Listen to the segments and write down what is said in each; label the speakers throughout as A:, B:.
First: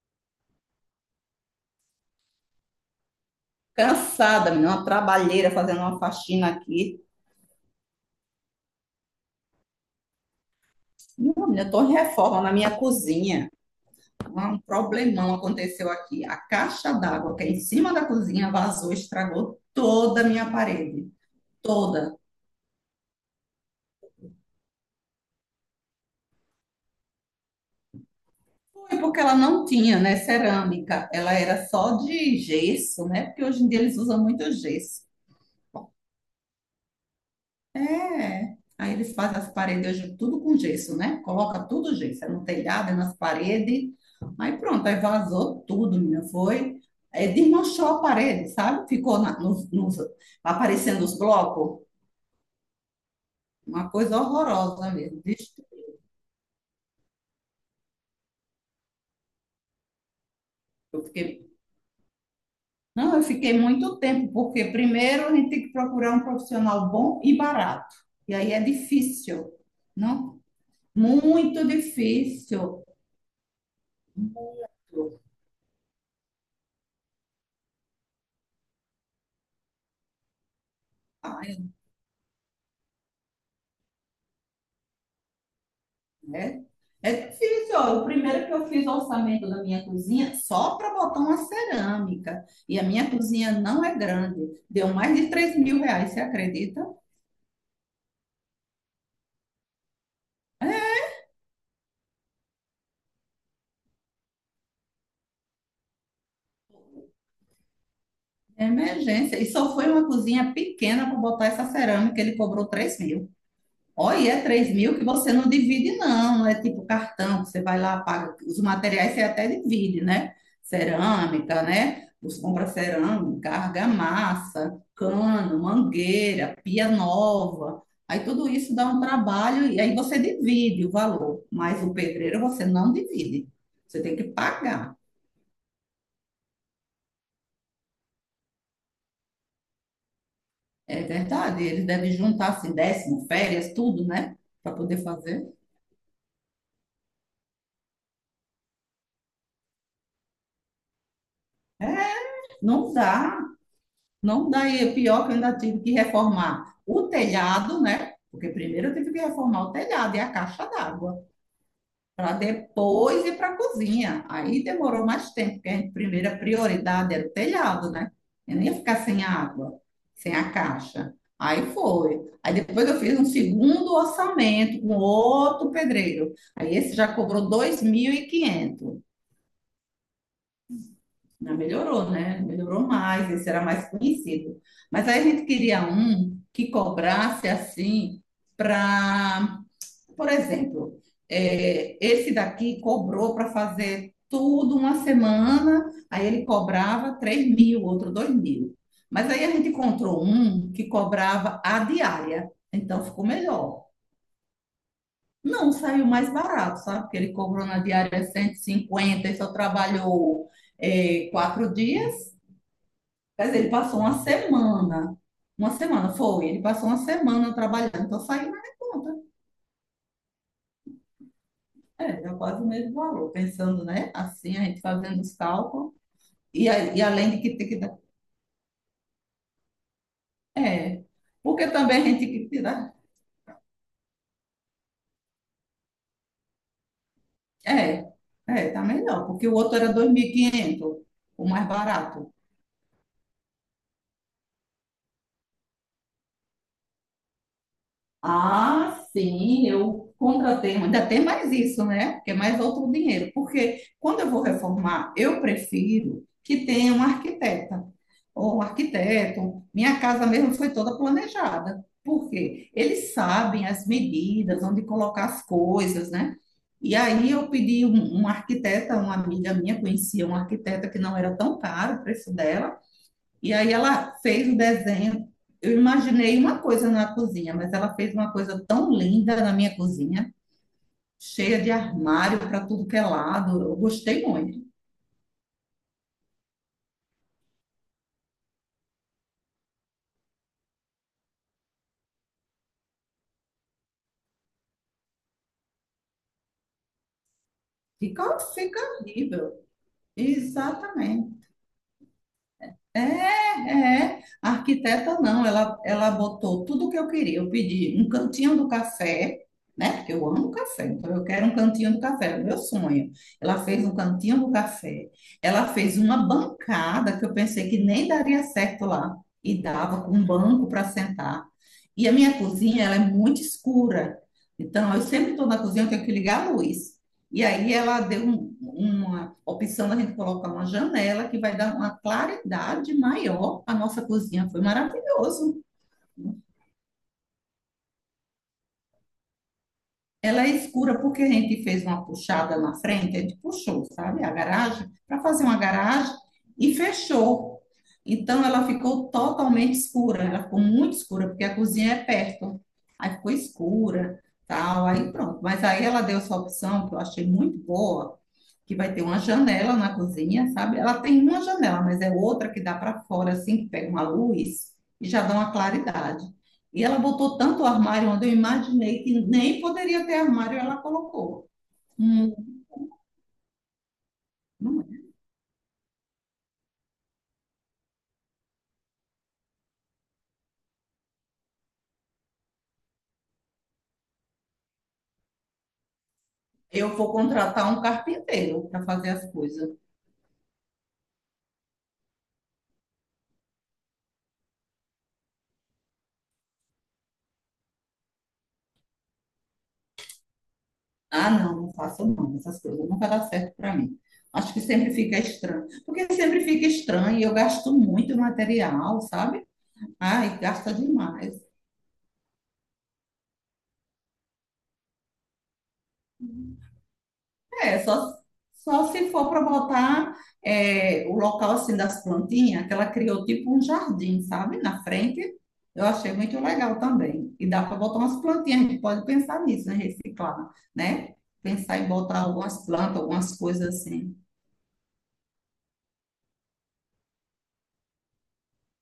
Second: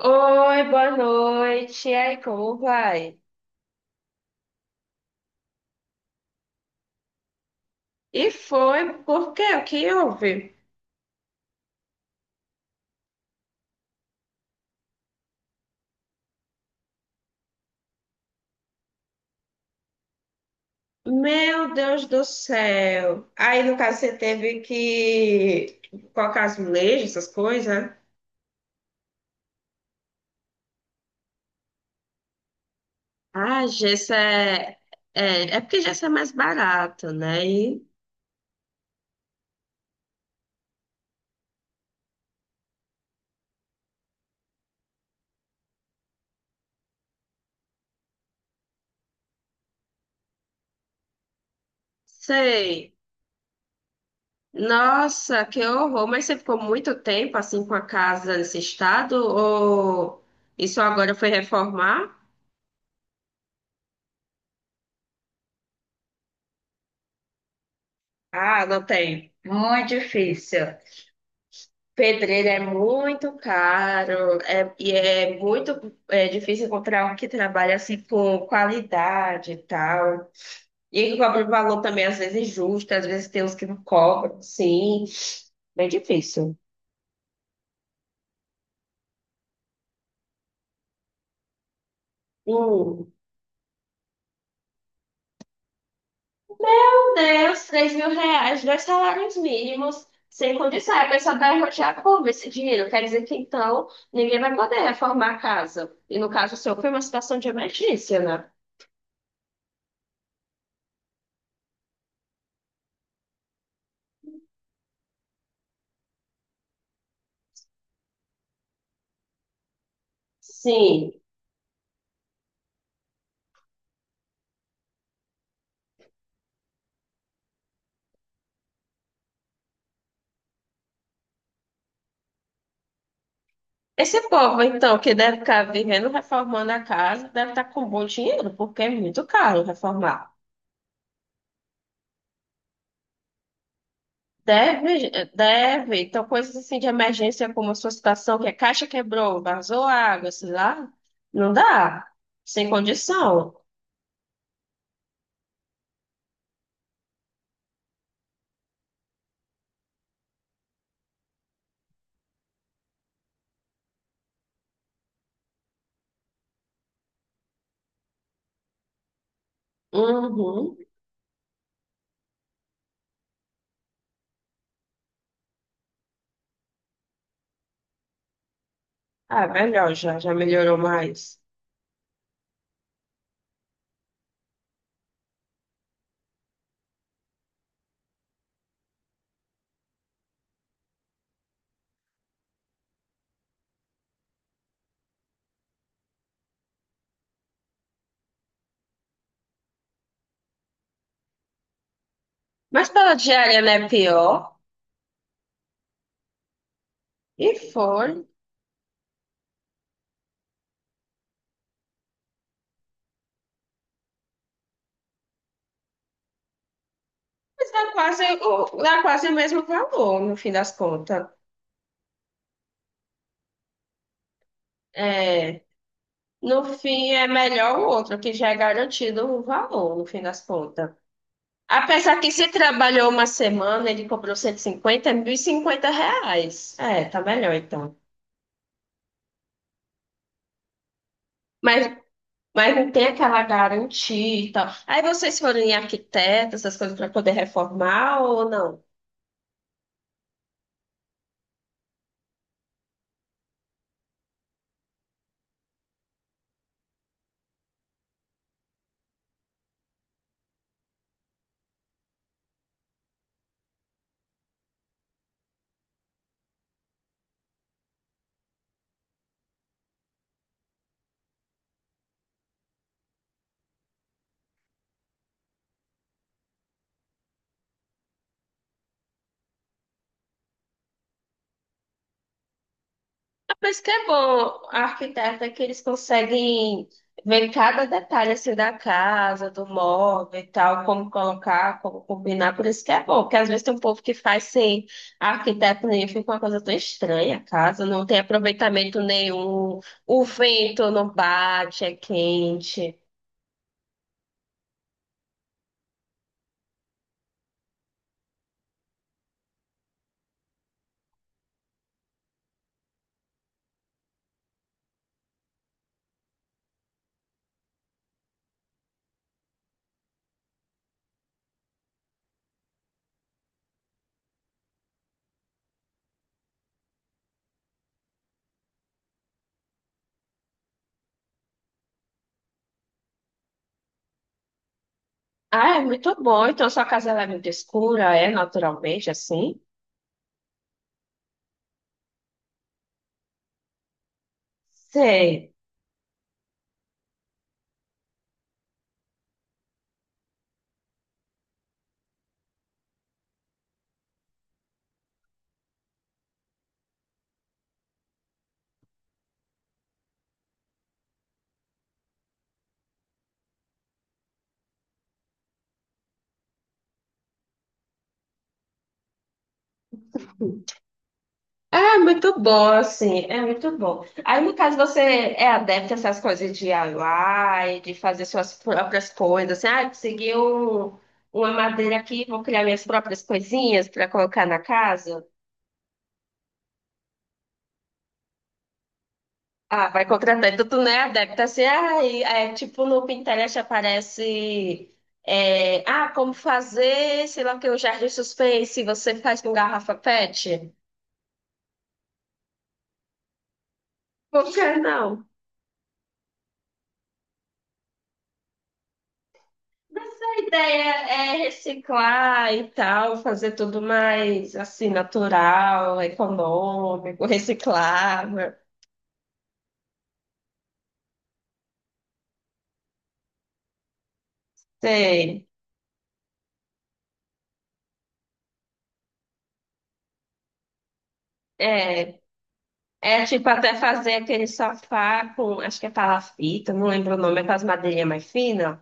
A: Oi, boa noite. E aí, como vai?
B: Cansada, menina, uma trabalheira fazendo uma faxina aqui.
A: E foi, por quê? O que houve?
B: Não, menina, eu tô em reforma na minha cozinha. Um problemão aconteceu aqui. A caixa d'água que é em cima da cozinha vazou, estragou toda a minha parede.
A: Meu Deus
B: Toda.
A: do céu. Aí, no caso, você teve que colocar as leis, essas coisas?
B: Foi porque ela não tinha, né, cerâmica. Ela era só de gesso, né? Porque hoje
A: Ah,
B: em dia eles
A: gesso
B: usam muito
A: é,
B: gesso.
A: é porque gesso é mais barato, né? E
B: É. Aí eles fazem as paredes hoje tudo com gesso, né? Coloca tudo gesso, é no telhado, é nas paredes. Aí pronto, aí vazou tudo, menina. Foi. É, desmanchou a parede, sabe? Ficou aparecendo os blocos.
A: sei.
B: Uma coisa horrorosa mesmo.
A: Nossa,
B: Vixe.
A: que horror. Mas você ficou muito tempo, assim, com a casa nesse estado? Ou isso
B: Eu
A: agora foi
B: fiquei,
A: reformar?
B: não, eu fiquei muito tempo, porque primeiro a gente tem que procurar um profissional bom e barato. E aí é
A: Ah, não tem.
B: difícil,
A: Muito
B: não?
A: difícil.
B: Muito
A: Pedreiro é
B: difícil.
A: muito caro, é, e é muito difícil encontrar um que trabalha assim com qualidade e tal. E que cobra um
B: Ai,
A: valor também, às vezes, justo, às vezes tem uns que não cobram, sim. Bem difícil.
B: né? É difícil, ó. O primeiro que eu fiz o orçamento da minha cozinha só para botar uma cerâmica. E a minha
A: Hum.
B: cozinha não é grande. Deu mais de R$ 3.000, você acredita?
A: Meu Deus, 3.000 reais, dois salários mínimos, sem condição. A
B: É
A: pessoa vai rotear como esse dinheiro? Quer dizer que então ninguém vai poder reformar a casa. E no caso seu, foi uma situação de emergência, né?
B: é emergência. E só foi uma cozinha pequena para botar essa cerâmica, ele cobrou 3 mil. Olha, é 3 mil que você não divide, não. Não é tipo cartão que você vai lá, paga. Os materiais você até divide, né?
A: Sim.
B: Cerâmica, né? Você compra cerâmica, argamassa, cano, mangueira, pia nova. Aí tudo isso dá um trabalho e aí você divide o valor. Mas o pedreiro você não divide. Você tem
A: Esse
B: que
A: povo,
B: pagar.
A: então, que deve estar vivendo reformando a casa, deve estar com bom dinheiro, porque é muito caro reformar.
B: É verdade. Eles devem juntar assim, décimo, férias, tudo, né? Para poder
A: Deve,
B: fazer.
A: deve. Então, coisas assim de emergência, como a sua situação, que a caixa quebrou, vazou água, sei lá, não
B: É,
A: dá. Sem
B: não dá.
A: condição.
B: Não, daí é pior que eu ainda tive que reformar o telhado, né? Porque primeiro eu tive que reformar o telhado e a caixa d'água, para depois ir para a cozinha. Aí demorou mais tempo, porque a primeira prioridade era o telhado, né? Eu não ia ficar sem a água, sem a
A: Uhum.
B: caixa. Aí foi. Aí depois eu fiz um segundo orçamento com outro pedreiro. Aí esse já cobrou 2.500.
A: Ah, melhor já, já melhorou mais.
B: Ah, melhorou, né? Melhorou mais, esse era mais conhecido. Mas aí a gente queria um que cobrasse assim para, por exemplo, esse daqui cobrou para fazer tudo uma semana, aí ele cobrava 3 mil, outro 2 mil. Mas aí a gente encontrou um que cobrava a diária,
A: Mas
B: então
A: pela
B: ficou
A: diária, não
B: melhor.
A: é pior.
B: Não, saiu mais barato, sabe? Porque ele
A: E
B: cobrou na
A: foi.
B: diária 150 e cinquenta e só trabalhou 4 dias. Mas ele passou uma semana. Uma semana, foi. Ele passou uma semana
A: Mas
B: trabalhando. Então saiu mais em
A: dá
B: conta.
A: quase o mesmo valor, no fim das contas.
B: É, deu quase o mesmo valor. Pensando, né? Assim, a gente fazendo os
A: É.
B: cálculos.
A: No
B: E,
A: fim, é
B: além de que tem que
A: melhor o
B: dar.
A: outro, que já é garantido o valor, no fim das contas.
B: É. Porque também a
A: Apesar
B: gente
A: que se
B: tem que dar.
A: trabalhou uma semana, ele cobrou 150, é 1.050 reais. É, tá melhor então.
B: É. É, tá melhor. Porque o outro era 2.500, o mais
A: Mas,
B: barato.
A: mas não tem aquela garantia e tal. Aí vocês foram em arquiteto, essas coisas, para poder reformar ou não?
B: Ah, sim, eu contratei, ainda tem mais isso, né? Porque é mais outro dinheiro. Porque quando eu vou reformar, eu prefiro que tenha uma arquiteta ou um arquiteto. Minha casa mesmo foi toda planejada. Por quê? Eles sabem as medidas, onde colocar as coisas, né? E aí eu pedi um arquiteta, uma amiga minha conhecia um arquiteta que não era tão caro o preço dela. E aí ela fez o desenho. Eu imaginei uma coisa na cozinha, mas ela fez uma coisa tão linda na minha cozinha, cheia de armário para tudo que é lado. Eu
A: Mas que é
B: gostei
A: bom,
B: muito.
A: a arquiteta que eles conseguem ver cada detalhe assim da casa, do móvel e tal, como colocar, como combinar, por isso que é bom, porque às vezes tem um povo que faz sem arquiteto nenhum, fica uma coisa tão estranha a casa, não tem
B: Fica, fica
A: aproveitamento
B: horrível.
A: nenhum, o vento não
B: Exatamente.
A: bate, é quente.
B: É, é. A arquiteta não, ela botou tudo o que eu queria. Eu pedi um cantinho do café, né? Porque eu amo café, então eu quero um cantinho do café, é o meu sonho. Ela fez um cantinho do café. Ela fez uma bancada que eu pensei que nem daria certo lá. E dava com um banco para sentar. E a minha cozinha, ela é muito escura. Então, eu sempre estou na cozinha, eu tenho que ligar a luz. E aí ela deu uma opção da gente colocar uma janela que vai dar uma claridade maior à nossa cozinha. Foi maravilhoso.
A: Ah, é muito bom, então sua casa ela é muito escura, é naturalmente assim?
B: Ela é escura porque a gente fez uma puxada na frente, a gente puxou, sabe, a garagem, para fazer
A: Sei.
B: uma garagem e fechou. Então ela ficou totalmente escura, ela ficou muito escura porque a cozinha é perto. Aí ficou escura, tal, aí pronto. Mas aí ela deu essa opção que eu achei muito boa que vai ter uma janela na cozinha, sabe? Ela tem uma janela, mas é outra que dá para fora, assim, que pega uma luz e já dá uma claridade. E ela botou tanto armário onde eu imaginei que nem poderia ter armário, ela colocou.
A: É
B: Hum,
A: muito bom, assim, é muito bom. Aí, no caso,
B: não é.
A: você é adepto a essas coisas de DIY, de fazer suas próprias coisas, assim, ah, uma madeira aqui, vou criar minhas próprias coisinhas para colocar na casa.
B: Eu vou contratar um carpinteiro para fazer as coisas.
A: Ah, vai contratar. Então, tu não é adepto, assim, ah, e, tipo, no Pinterest aparece, ah, como fazer, sei lá o que, o jardim suspense, você faz com garrafa PET?
B: Ah, não, não faço não, essas coisas não vai dar certo para mim.
A: Por
B: Acho que
A: que
B: sempre fica
A: não?
B: estranho, porque sempre fica estranho e eu gasto muito material, sabe?
A: Mas
B: Ai,
A: a
B: gasta
A: ideia
B: demais.
A: é reciclar e tal, fazer tudo mais assim, natural, econômico,
B: É, só,
A: reciclável.
B: só se for para botar o local assim das plantinhas, que ela criou tipo um jardim, sabe? Na frente.
A: Sei.
B: Eu achei muito legal também. E dá para botar umas plantinhas, a gente pode pensar nisso, né? Reciclar, né? Pensar em
A: É,
B: botar algumas plantas,
A: é
B: algumas
A: tipo
B: coisas
A: até
B: assim.
A: fazer aquele sofá com, acho que é palafita, não lembro o nome, é com as madeirinhas mais finas.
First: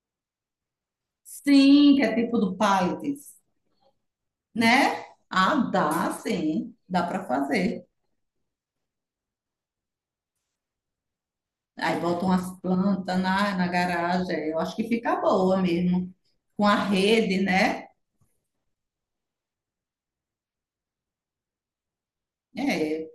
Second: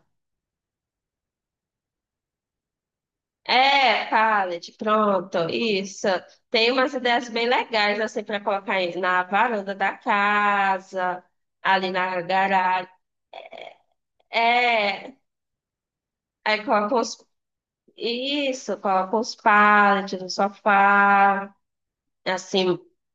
B: Sim, que é tipo do pallets,
A: É, pallet,
B: né?
A: pronto,
B: Ah,
A: isso.
B: dá,
A: Tem
B: sim.
A: umas
B: Dá para
A: ideias bem
B: fazer.
A: legais assim para colocar aí na varanda da casa, ali
B: Aí
A: na
B: botam umas
A: garagem.
B: plantas na, na garagem. Eu acho que
A: É,
B: fica boa mesmo.
A: aí
B: Com a
A: coloca os.
B: rede, né?
A: Isso, coloca os pallets no sofá, assim.
B: É.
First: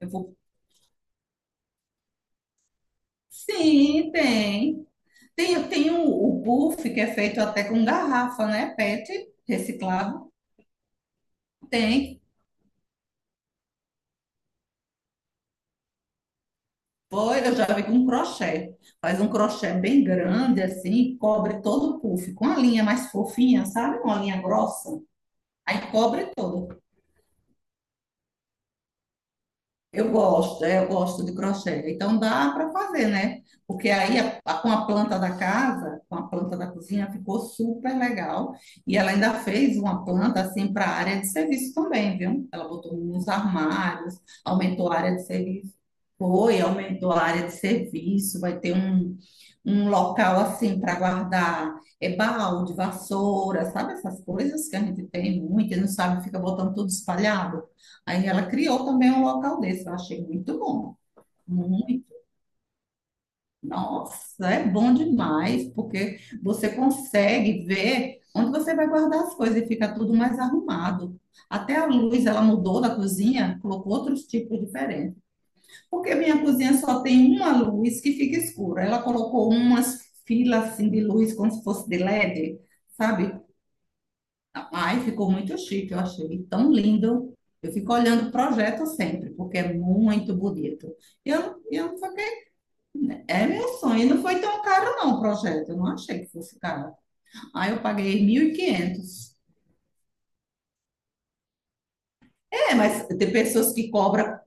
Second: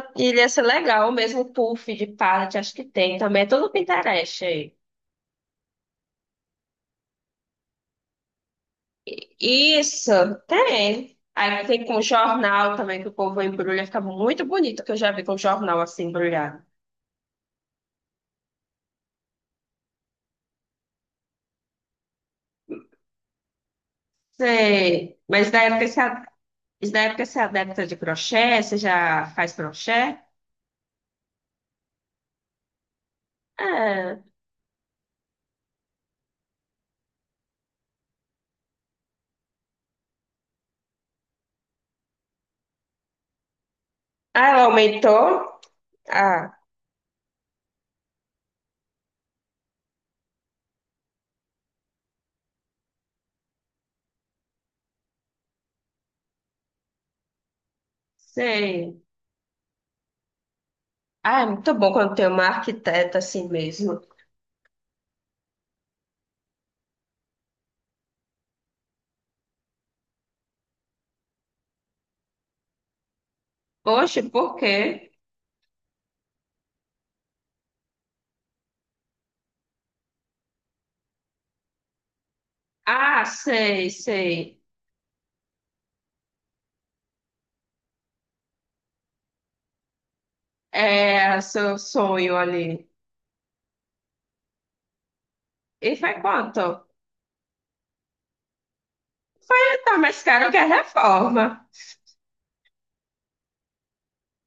B: Eu vou...
A: iria ser legal, mesmo puff de pallet, acho que tem também. É tudo
B: Sim,
A: Pinterest aí.
B: tem. Tem o buff que é feito até com garrafa, né? PET
A: Isso,
B: reciclável.
A: tem. Aí tem com
B: Tem.
A: jornal também, que o povo embrulha, fica muito bonito, que eu já vi com jornal assim embrulhado.
B: Foi, eu já vi com um crochê. Faz um crochê bem grande, assim, cobre todo o puff, com a linha mais fofinha, sabe? Uma linha grossa.
A: Sei,
B: Aí cobre todo.
A: mas na época você é adepta de crochê, você já faz
B: Eu
A: crochê?
B: gosto, é, eu gosto de crochê. Então dá para fazer, né? Porque aí
A: Ah,
B: com a planta da casa, com a planta da cozinha, ficou super legal. E ela ainda fez uma planta assim para a área de serviço também, viu? Ela botou uns armários,
A: ah, ela
B: aumentou a área de
A: aumentou?
B: serviço.
A: Ah,
B: Foi, aumentou a área de serviço. Vai ter um local assim para guardar balde, vassoura, sabe essas coisas que a gente tem muito e não sabe, fica botando tudo espalhado. Aí ela criou
A: sei.
B: também um local desse, eu achei muito bom.
A: Ah, é muito bom
B: Muito.
A: quando tem uma arquiteta assim mesmo.
B: Nossa, é bom demais, porque você consegue ver onde você vai guardar as coisas e fica tudo mais arrumado. Até a luz, ela mudou da cozinha, colocou
A: Poxa,
B: outros
A: por
B: tipos
A: quê?
B: diferentes. Porque minha cozinha só tem uma luz que fica escura. Ela colocou umas filas assim de luz, como se fosse de LED,
A: Ah,
B: sabe?
A: sei, sei.
B: Ai, ficou muito chique, eu achei tão lindo. Eu fico olhando o projeto sempre, porque é muito bonito.
A: É
B: Eu,
A: seu
B: eu
A: sonho
B: fiquei,
A: ali.
B: é meu sonho. E não foi tão caro, não, o projeto. Eu não
A: E foi
B: achei que fosse
A: quanto?
B: caro. Aí eu paguei 1.500.
A: É, tá mais caro que a reforma.
B: É, mas tem pessoas que cobram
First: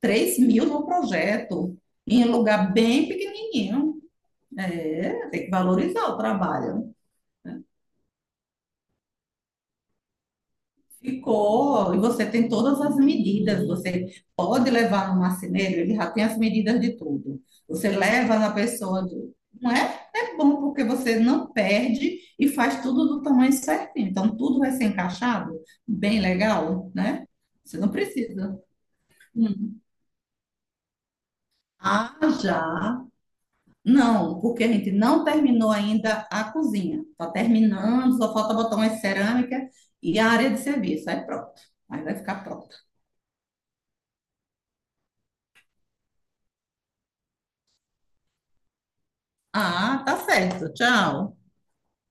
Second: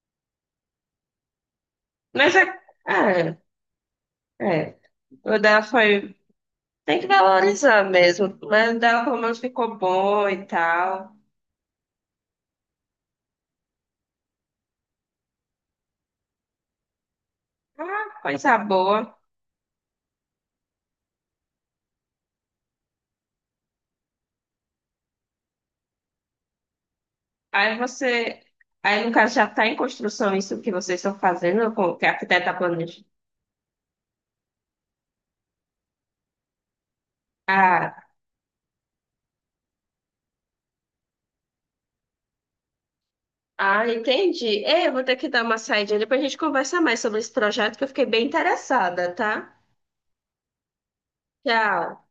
B: 3 mil no projeto, em um
A: Mas é.
B: lugar bem
A: É,
B: pequenininho.
A: é.
B: É,
A: O
B: tem que
A: dela
B: valorizar
A: foi.
B: o trabalho, né?
A: Tem que valorizar mesmo. Mas o dela pelo menos ficou bom e tal.
B: Ficou, e você tem todas as medidas. Você pode levar no marceneiro, ele já tem as medidas de tudo. Você
A: Ah,
B: leva na
A: coisa
B: pessoa,
A: boa.
B: não é? É bom porque você não perde e faz tudo do tamanho certinho. Então, tudo vai ser encaixado, bem legal, né? Você
A: Aí
B: não
A: você.
B: precisa.
A: Aí, no caso, já está em construção isso que vocês estão fazendo, com que a
B: Ah,
A: arquiteta planeja.
B: já. Não, porque a gente não terminou ainda a cozinha. Está
A: Ah,
B: terminando, só falta botar umas cerâmica e a área de serviço. Aí pronto. Aí vai ficar pronto.
A: ah, entendi. É, eu vou ter que dar uma saída. Depois a gente conversa mais sobre esse projeto que eu fiquei bem interessada, tá?
B: Ah, tá certo. Tchau.
A: Tchau.